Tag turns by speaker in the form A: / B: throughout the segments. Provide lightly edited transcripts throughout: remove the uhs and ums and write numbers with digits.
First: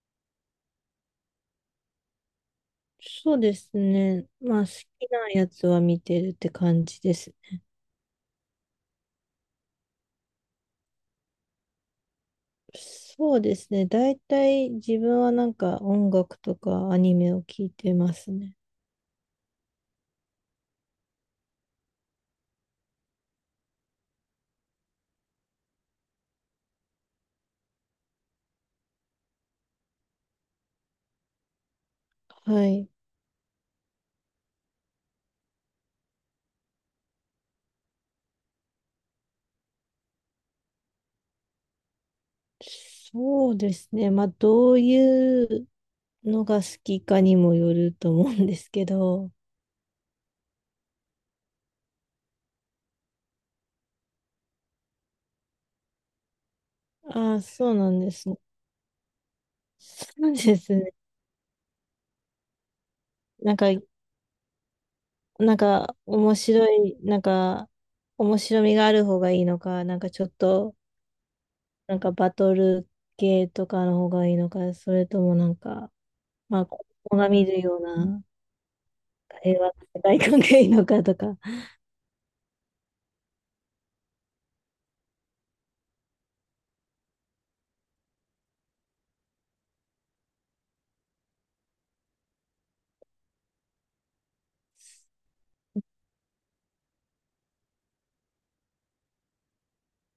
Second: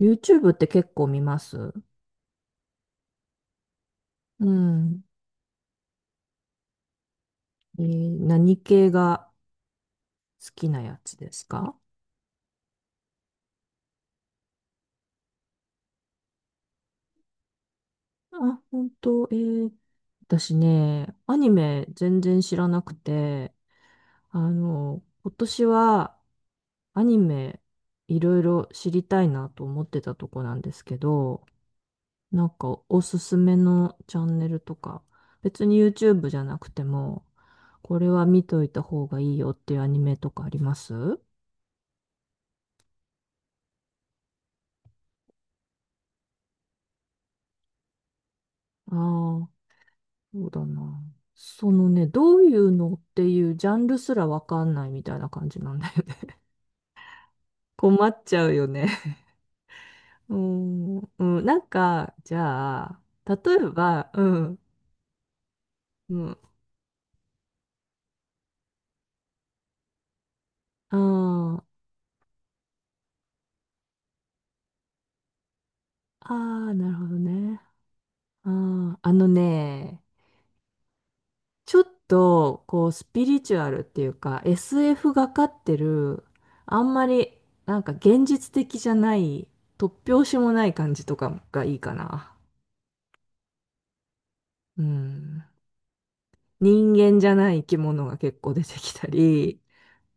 A: YouTube って結構見ます？
B: そうですね。
A: う
B: まあ、好
A: ん。
B: きなやつは見てるって感じです。
A: 何系が好きなやつですか？
B: そうですね。大体自分はなんか音楽とかアニメを聞いてますね。
A: あ、本当？私ね、アニメ全然知らなくて、今年はアニメいろいろ知りたいなと思ってたとこなんですけど、なん
B: は
A: か
B: い。
A: おすすめのチャンネルとか、別に YouTube じゃなくても、これは見といた方がいいよっていうアニメとかあります？
B: そうですね。まあ、どういうのが好きかにもよると思うんですけ
A: ああ
B: ど。
A: ー。そうだな。そのね、どういうのっていうジャンルすらわかんないみたいな感じなんだよね。
B: ああ、そう なん
A: 困
B: で
A: っ
B: す
A: ち
B: ね。
A: ゃうよね。
B: そう
A: う
B: ですね。
A: ん、うん、なんか、じゃあ、例
B: なん
A: え
B: か、
A: ば、うん、
B: なんか
A: うん、
B: 面
A: あ
B: 白い、なんか面白みがある方がいいのか、なんかちょっと
A: あ、
B: なんかバトル系とかの方がいいのか、それともなんか、
A: あ
B: まあ、
A: あ、
B: 子
A: なるほど
B: 供が見
A: ね。
B: るような
A: ああ、あの
B: 平和な
A: ね、
B: 世界観がいいのかとか。
A: ちょっと、こう、スピリチュアルっていうか、SF がかってる、あんまり、なんか現実的じゃない、突拍子もない感じとかがいいかな。うん。人間じゃない生き物が結構出てきたり、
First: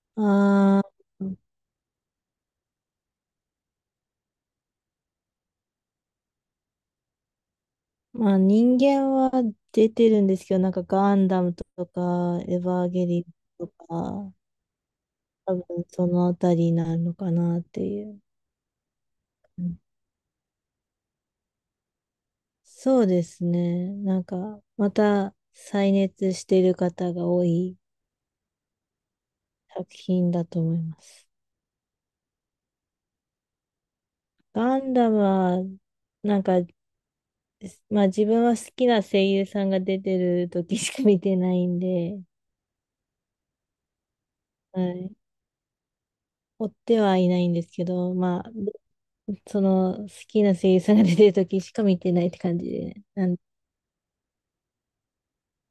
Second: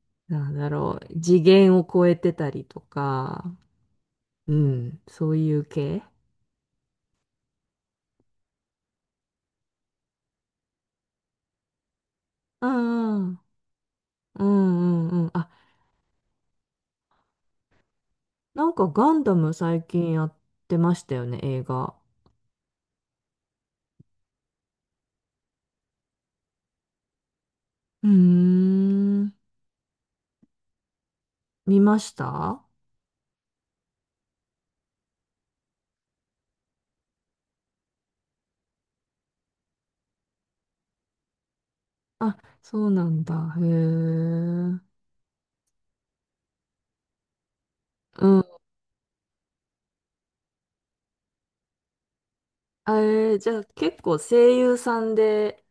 A: なんだ
B: あ
A: ろう、
B: あ、
A: 次元を超えてたりとか、うん、そういう系。
B: まあ人間は出てるんですけど、なんかガンダムとか、エヴ
A: う
B: ァーゲリ
A: んうん
B: オンとか、
A: うんうんうん。あ、
B: 多分そのあたりになるのかなっていう。
A: なんかガンダム
B: うん。
A: 最近やってましたよね、映画。
B: そうですね。なんか、また再熱してる方が多い
A: うーん、
B: 作品だと思います。
A: 見ました？
B: ガンダムは、なんかまあ自分は好きな声優さんが出てる時しか見てないんで、
A: あ、そうなんだ。へえ。う
B: は
A: ん。
B: い。追ってはいないんですけど、まあ、その好きな声優さんが出てる時しか見てないって感じで
A: あ
B: ね。
A: えーじゃあ結構声優さんで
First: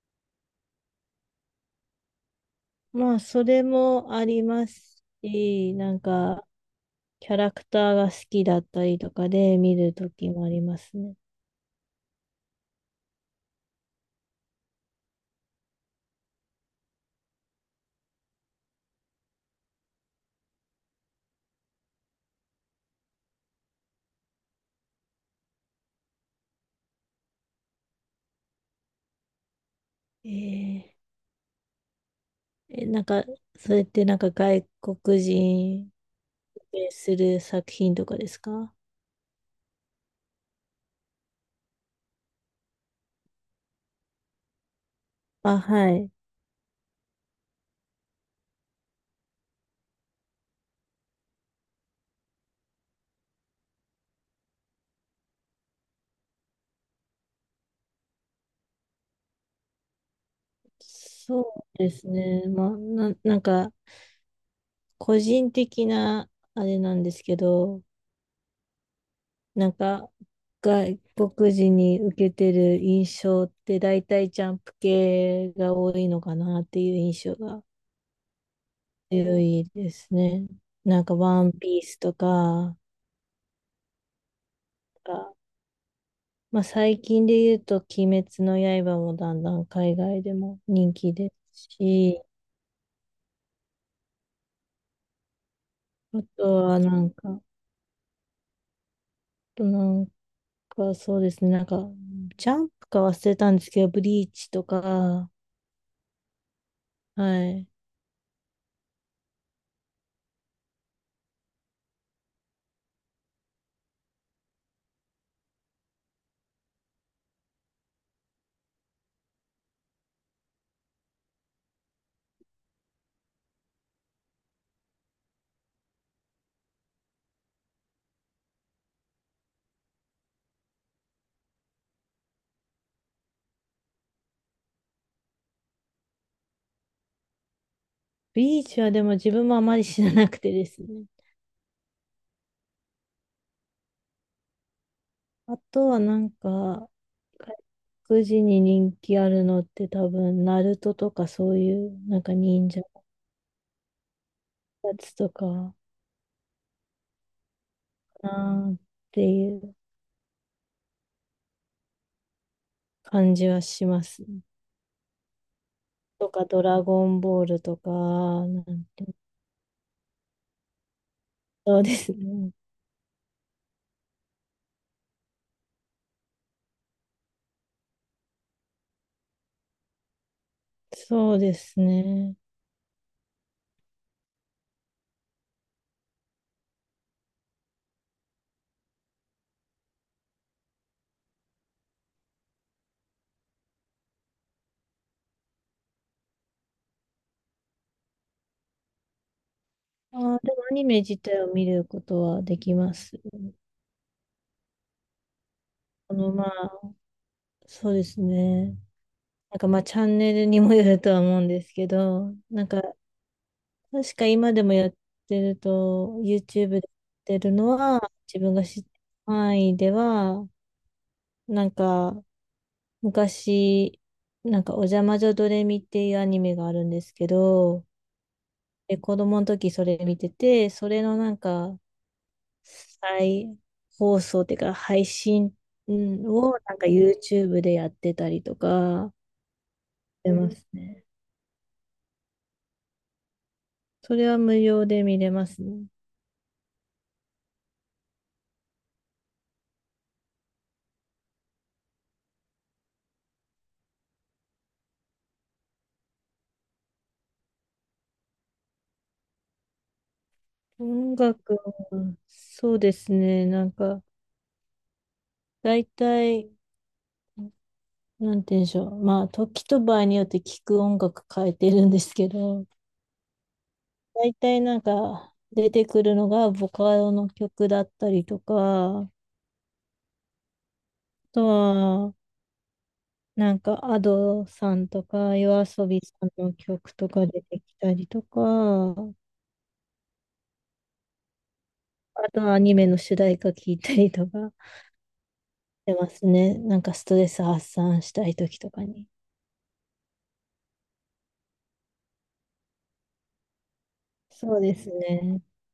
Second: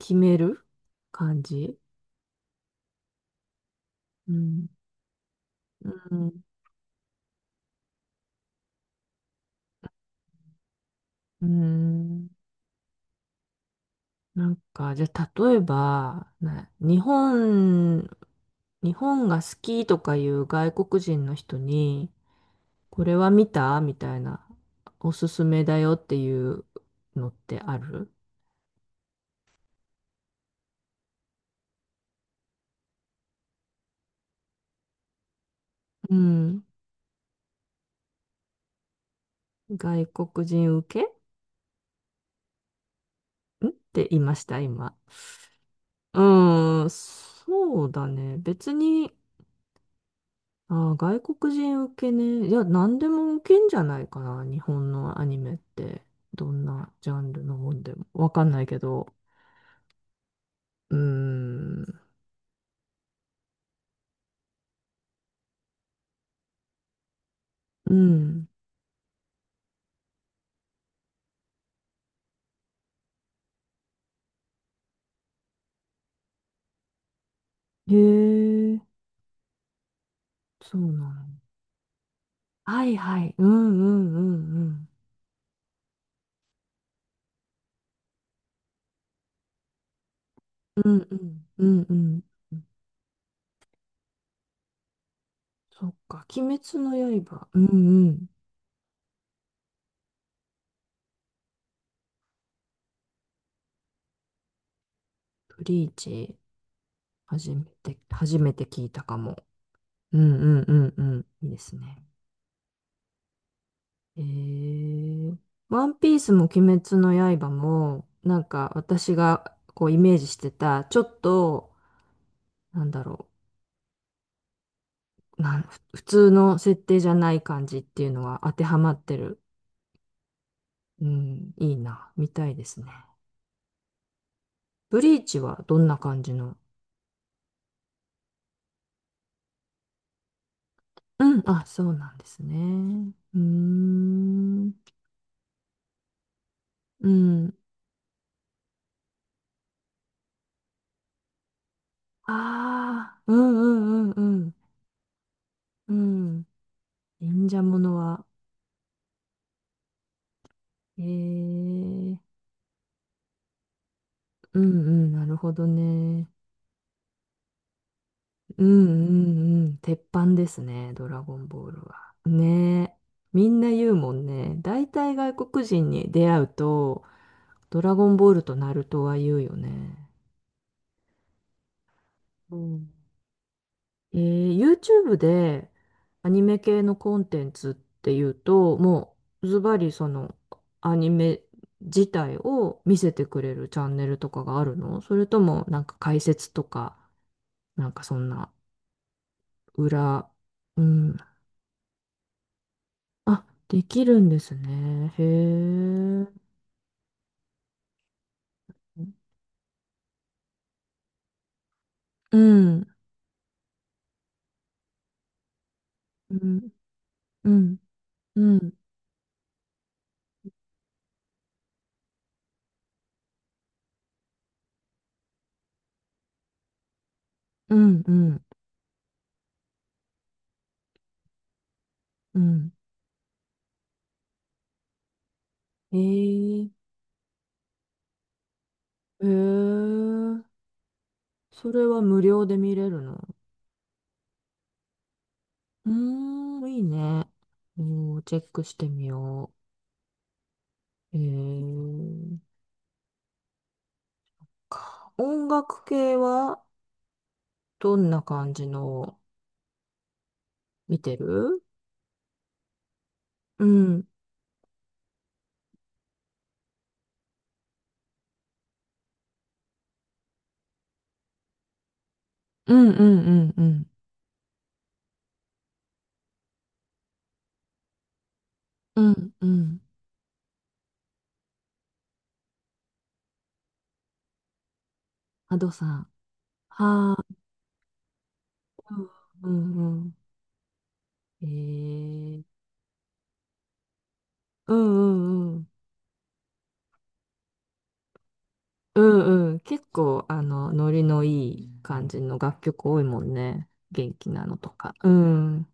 A: 決める感じ？
B: まあ、それもあ
A: う
B: りま
A: ん。
B: すし、
A: う
B: なん
A: ん。
B: か、キャラクターが好きだったりとかで見る時もありますね。
A: うん。なんか、じゃあ、例えば、な日本、日本が好きとかいう外国人の人に、これは見たみたいな、おすすめだよっていうのってある？
B: えーえ、なんか、それってなんか外国人
A: うん。
B: をする作品とかですか？
A: 外国人受けんって言いました、今？
B: あ、はい。
A: うーん、そうだね。別に、外国人受けね。いや、何でも受けんじゃないかな、日本のアニメって。どんなジャンルのもんでも。わかんないけど。うー
B: そうで
A: ん。
B: すね。まあ、な、なんか、個人的な、あれなんですけど、
A: うん。
B: なんか、外国人に受けてる印象って、大体ジャンプ系が多いのかなっていう印象が
A: へえ、
B: 強いですね。
A: そう
B: な
A: な
B: んか、
A: の？
B: ワンピースとか、
A: はいはい。うんうんうん
B: あ、まあ、最近で言うと、鬼滅の刃もだんだん海外でも
A: う
B: 人
A: ん。
B: 気
A: う
B: で
A: んう
B: す
A: ん。うん
B: し、
A: うん。そっ
B: あ
A: か。鬼
B: と
A: 滅
B: は
A: の
B: なんか、あ
A: 刃。うんうん。
B: と、なんか、そうですね。なんか、ジャンプか忘れたんですけど、ブリーチとか、
A: ブリーチ、
B: は
A: 初め
B: い。
A: て、初めて聞いたかも。うんうんうんうん。いいですね。えー、ワンピースも鬼滅の刃も、なんか私がこうイメージしてた、ちょっと、なんだろう。なん、ふ普通の設定じゃない感じっていうのは当てはまってる。うん、いいな。見たいですね。ブリーチはどんな感じの？
B: ブリーチはでも自分もあまり知らなくてですね。
A: うん、あ、そうなんですね。うーん、
B: あとはなんか、
A: うん。
B: 外国人に人気あるのって多分、ナルトとかそういう、なんか
A: あ
B: 忍者
A: あ、うんうんうん
B: のやつとか、
A: うん。うん。忍者ものは、
B: なーっていう
A: ええ
B: 感じはしますね。
A: うんうん、なるほどね。
B: とか、ドラゴンボールとか、な
A: うんう
B: んて、
A: んうん。鉄板ですね、ドラゴンボー
B: そ
A: ル
B: うで
A: は。
B: すね。
A: ねえ。みんな言うもんね。大体外国人に出会うと、ドラゴンボールとナルトは言うよね。
B: そうですね。
A: うん。YouTube でアニメ系のコンテンツっていうと、もうズバリそのアニメ自体を見せてくれるチャンネルとかがあるの？それともなんか解説とか、なんかそんな
B: あ
A: 裏、
B: ー、でもア
A: う
B: ニメ
A: ん。
B: 自体を見ることはできます。
A: あ、できるんですね。へ
B: あ
A: え。
B: の、まあ、そうですね。なんかまあ、チャンネルにもよるとは思うんですけど、
A: う
B: なんか、
A: ん。
B: 確か今でもやってると、
A: う
B: YouTube
A: ん。
B: でやって
A: う
B: るの
A: ん。
B: は、自
A: う
B: 分が
A: ん。
B: 知ってる範囲では、なんか、昔、なんか、おじゃまじょドレミっていうアニメがあるんですけ
A: う
B: ど、
A: ん。うん。
B: で、子供の時それ見てて、それのなんか、
A: うん。
B: 再放送っていうか、配信う
A: へ
B: んを
A: え。
B: なんか YouTube でやってたりとか、
A: へ
B: して
A: え。
B: ますね。
A: それは無料で見れるの？
B: それは無料で見れますね。
A: うーん、いいね。おー、チェックしてみよう。か音楽系はどんな感じのを見
B: 音
A: て
B: 楽
A: る？
B: は、そうですね。
A: う
B: なんか、
A: ん、
B: 大体、なんて言うんでしょう。まあ、時と場合によって聞く音楽変えてるんですけど、
A: うんうんうんうん。
B: 大体なんか、出てくるのがボカロの曲だったりとか、
A: う
B: あ
A: んうん。
B: とは、なんか、アドさんとか、
A: ア
B: 夜
A: ドさ
B: 遊び
A: ん。
B: さんの曲と
A: はあ、
B: か出てきたりとか、
A: うんうん。え
B: あと
A: ー、
B: はアニメの主題歌聞いたりとかし
A: うんうんうん。
B: てますね。なんかストレス発散したい時とか
A: う
B: に。
A: んうん。結構、ノリのいい感じの楽曲多いもんね。元気なの
B: そう
A: と
B: です
A: か。う
B: ね。
A: ん。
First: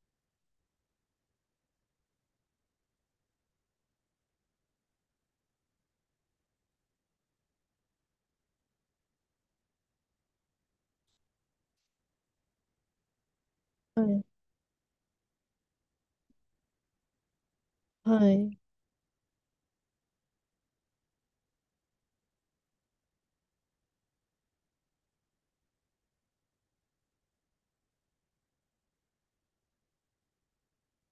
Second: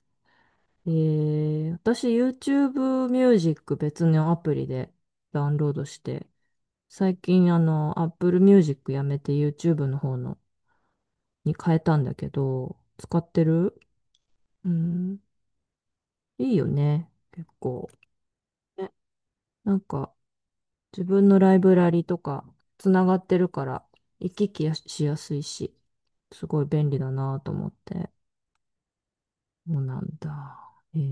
A: 私 YouTube Music 別のアプリでダウンロードして、最近Apple Music やめて YouTube の方のに変えたんだけど、使ってる？
B: はい。
A: うん、いいよね、結構。
B: はい。
A: ね、なんか自分のライブラリとかつながってるから行き来やしやすいし、すごい便利だなと思って。そうなんだ。へえ。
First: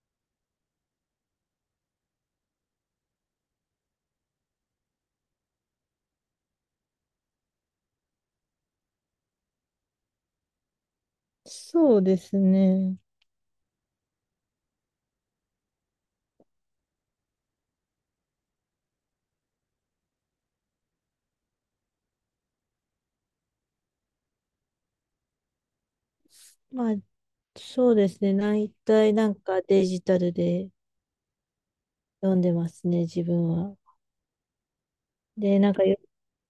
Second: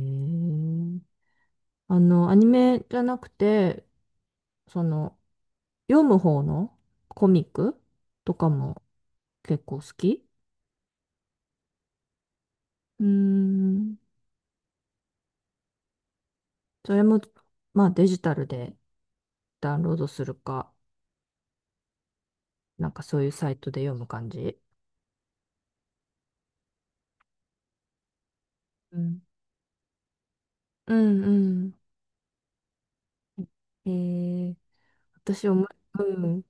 A: アニメじゃなくて、その、読む方のコミックとかも結構好き？
B: そうですね。
A: うーん。それも、まあデジタルでダウンロードするか、なんかそういうサイトで読む感じ。
B: まあ、そうですね。大
A: う
B: 体
A: ん。
B: なんかデジタルで
A: うん
B: 読んでますね、自分は。
A: うん。ー、私
B: で、
A: 思い、
B: なんかよ、
A: うん。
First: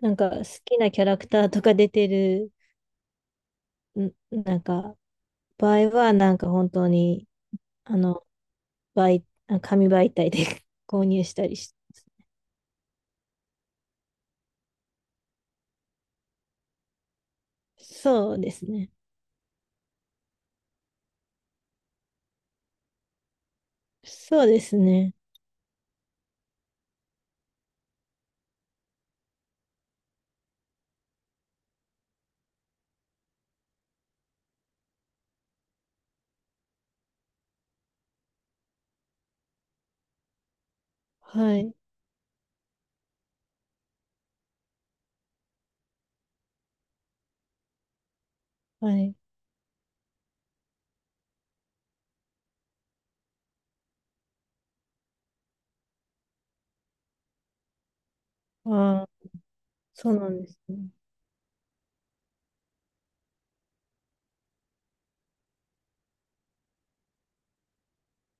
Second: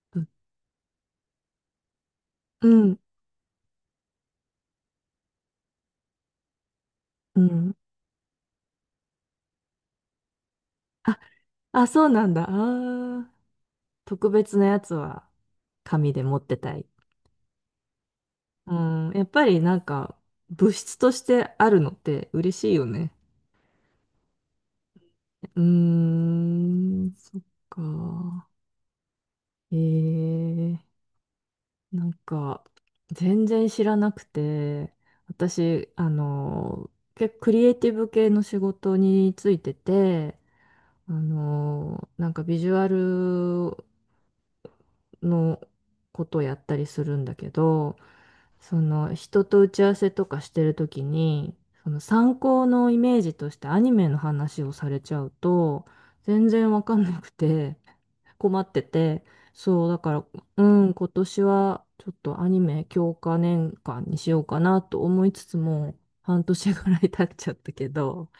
B: なん
A: うん
B: か好きなキャラクターとか出てる、
A: うん。
B: んなんか、場合はなんか本当に、あの、紙媒体で 購
A: あ、
B: 入したりし、
A: あ、そうなんだ。特別なやつは紙で持ってたい。
B: そうです
A: う
B: ね。
A: ん、やっぱりなんか物質としてあるのって嬉しいよね。
B: そうですね。
A: うーん、そっか。えー、なんか、全然知らなくて、私、結構クリエイティブ系の仕事についてて、
B: はい。
A: なんかビジュアルのことをやったりするんだけど、そ
B: は
A: の
B: い。
A: 人と打ち合わせとかしてるときに、その参考のイメージとしてアニメの話をされちゃうと、全然わかんなくて、困っ
B: あ
A: て
B: あ、
A: て、そう、だ
B: そ
A: か
B: う
A: ら、
B: なんです
A: う
B: ね。
A: ん、今年はちょっとアニメ強化年間にしようかなと思いつつも、半年ぐらい経っちゃったけど、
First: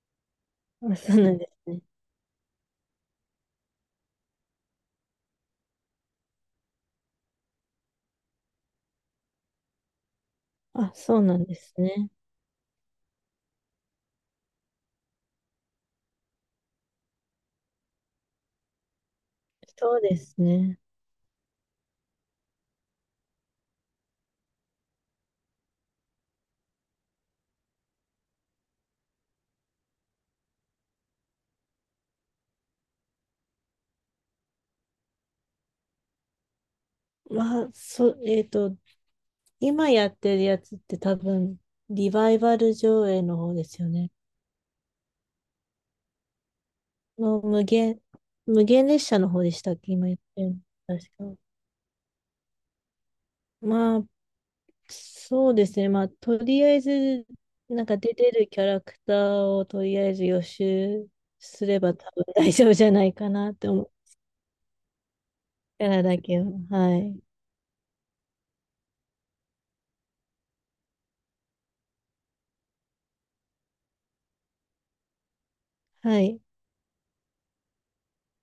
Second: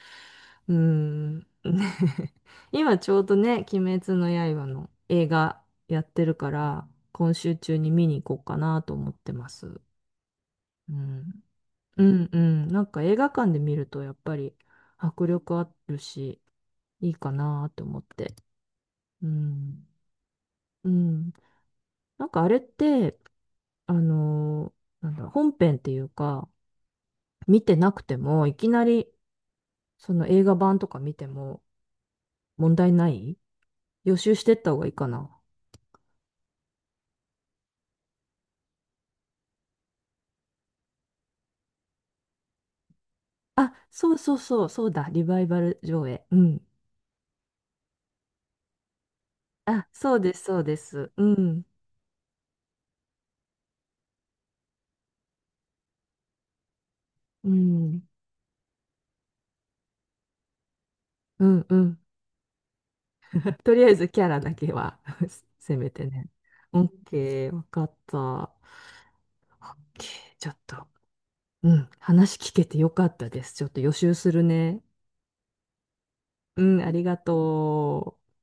A: う
B: あ、そうな
A: ん、
B: ん
A: ね
B: ですね。
A: 今ちょうどね、鬼滅の刃の映画やってるから、今週中に見に行こうかなと思ってます。う
B: あ、そうな
A: ん、
B: んです
A: う
B: ね。
A: ん、うん、なんか映画館で見るとやっぱり迫力あるし、いいかなと思って。うん、
B: そうですね。
A: うん。なんかあれって、あのなんだ、本編っていうか、見てなくても、いきなり、その映画版とか見ても問題ない？予習してった方がいいかな。
B: まあ、そ、えっと、今やってるやつって多分、リバイバル上映の方で
A: あ、
B: すよね。
A: そうそうそう、そうだ、リバイバル上映。うん。
B: の無限、無限列車の方でしたっ
A: あ、
B: け？今
A: そ
B: やっ
A: うで
B: て
A: す、
B: るの
A: そうです。う
B: 確か。
A: ん。
B: まあ、そうですね。まあ、とりあえず、
A: う
B: なんか
A: ん。
B: 出てるキャラクターをとりあえず予習
A: う
B: す
A: ん、う
B: れば
A: ん。
B: 多分大丈夫じゃないかなっ て
A: とり
B: 思
A: あ
B: う。
A: えずキャラだけは せ
B: キャ
A: め
B: ラ
A: て
B: だ
A: ね。
B: けは。
A: オッ
B: はい。
A: ケー、わかった。オッケー、ちょっと、うん、話聞けてよかったです。ちょっと予習するね。
B: はい。
A: うん、ありがとう。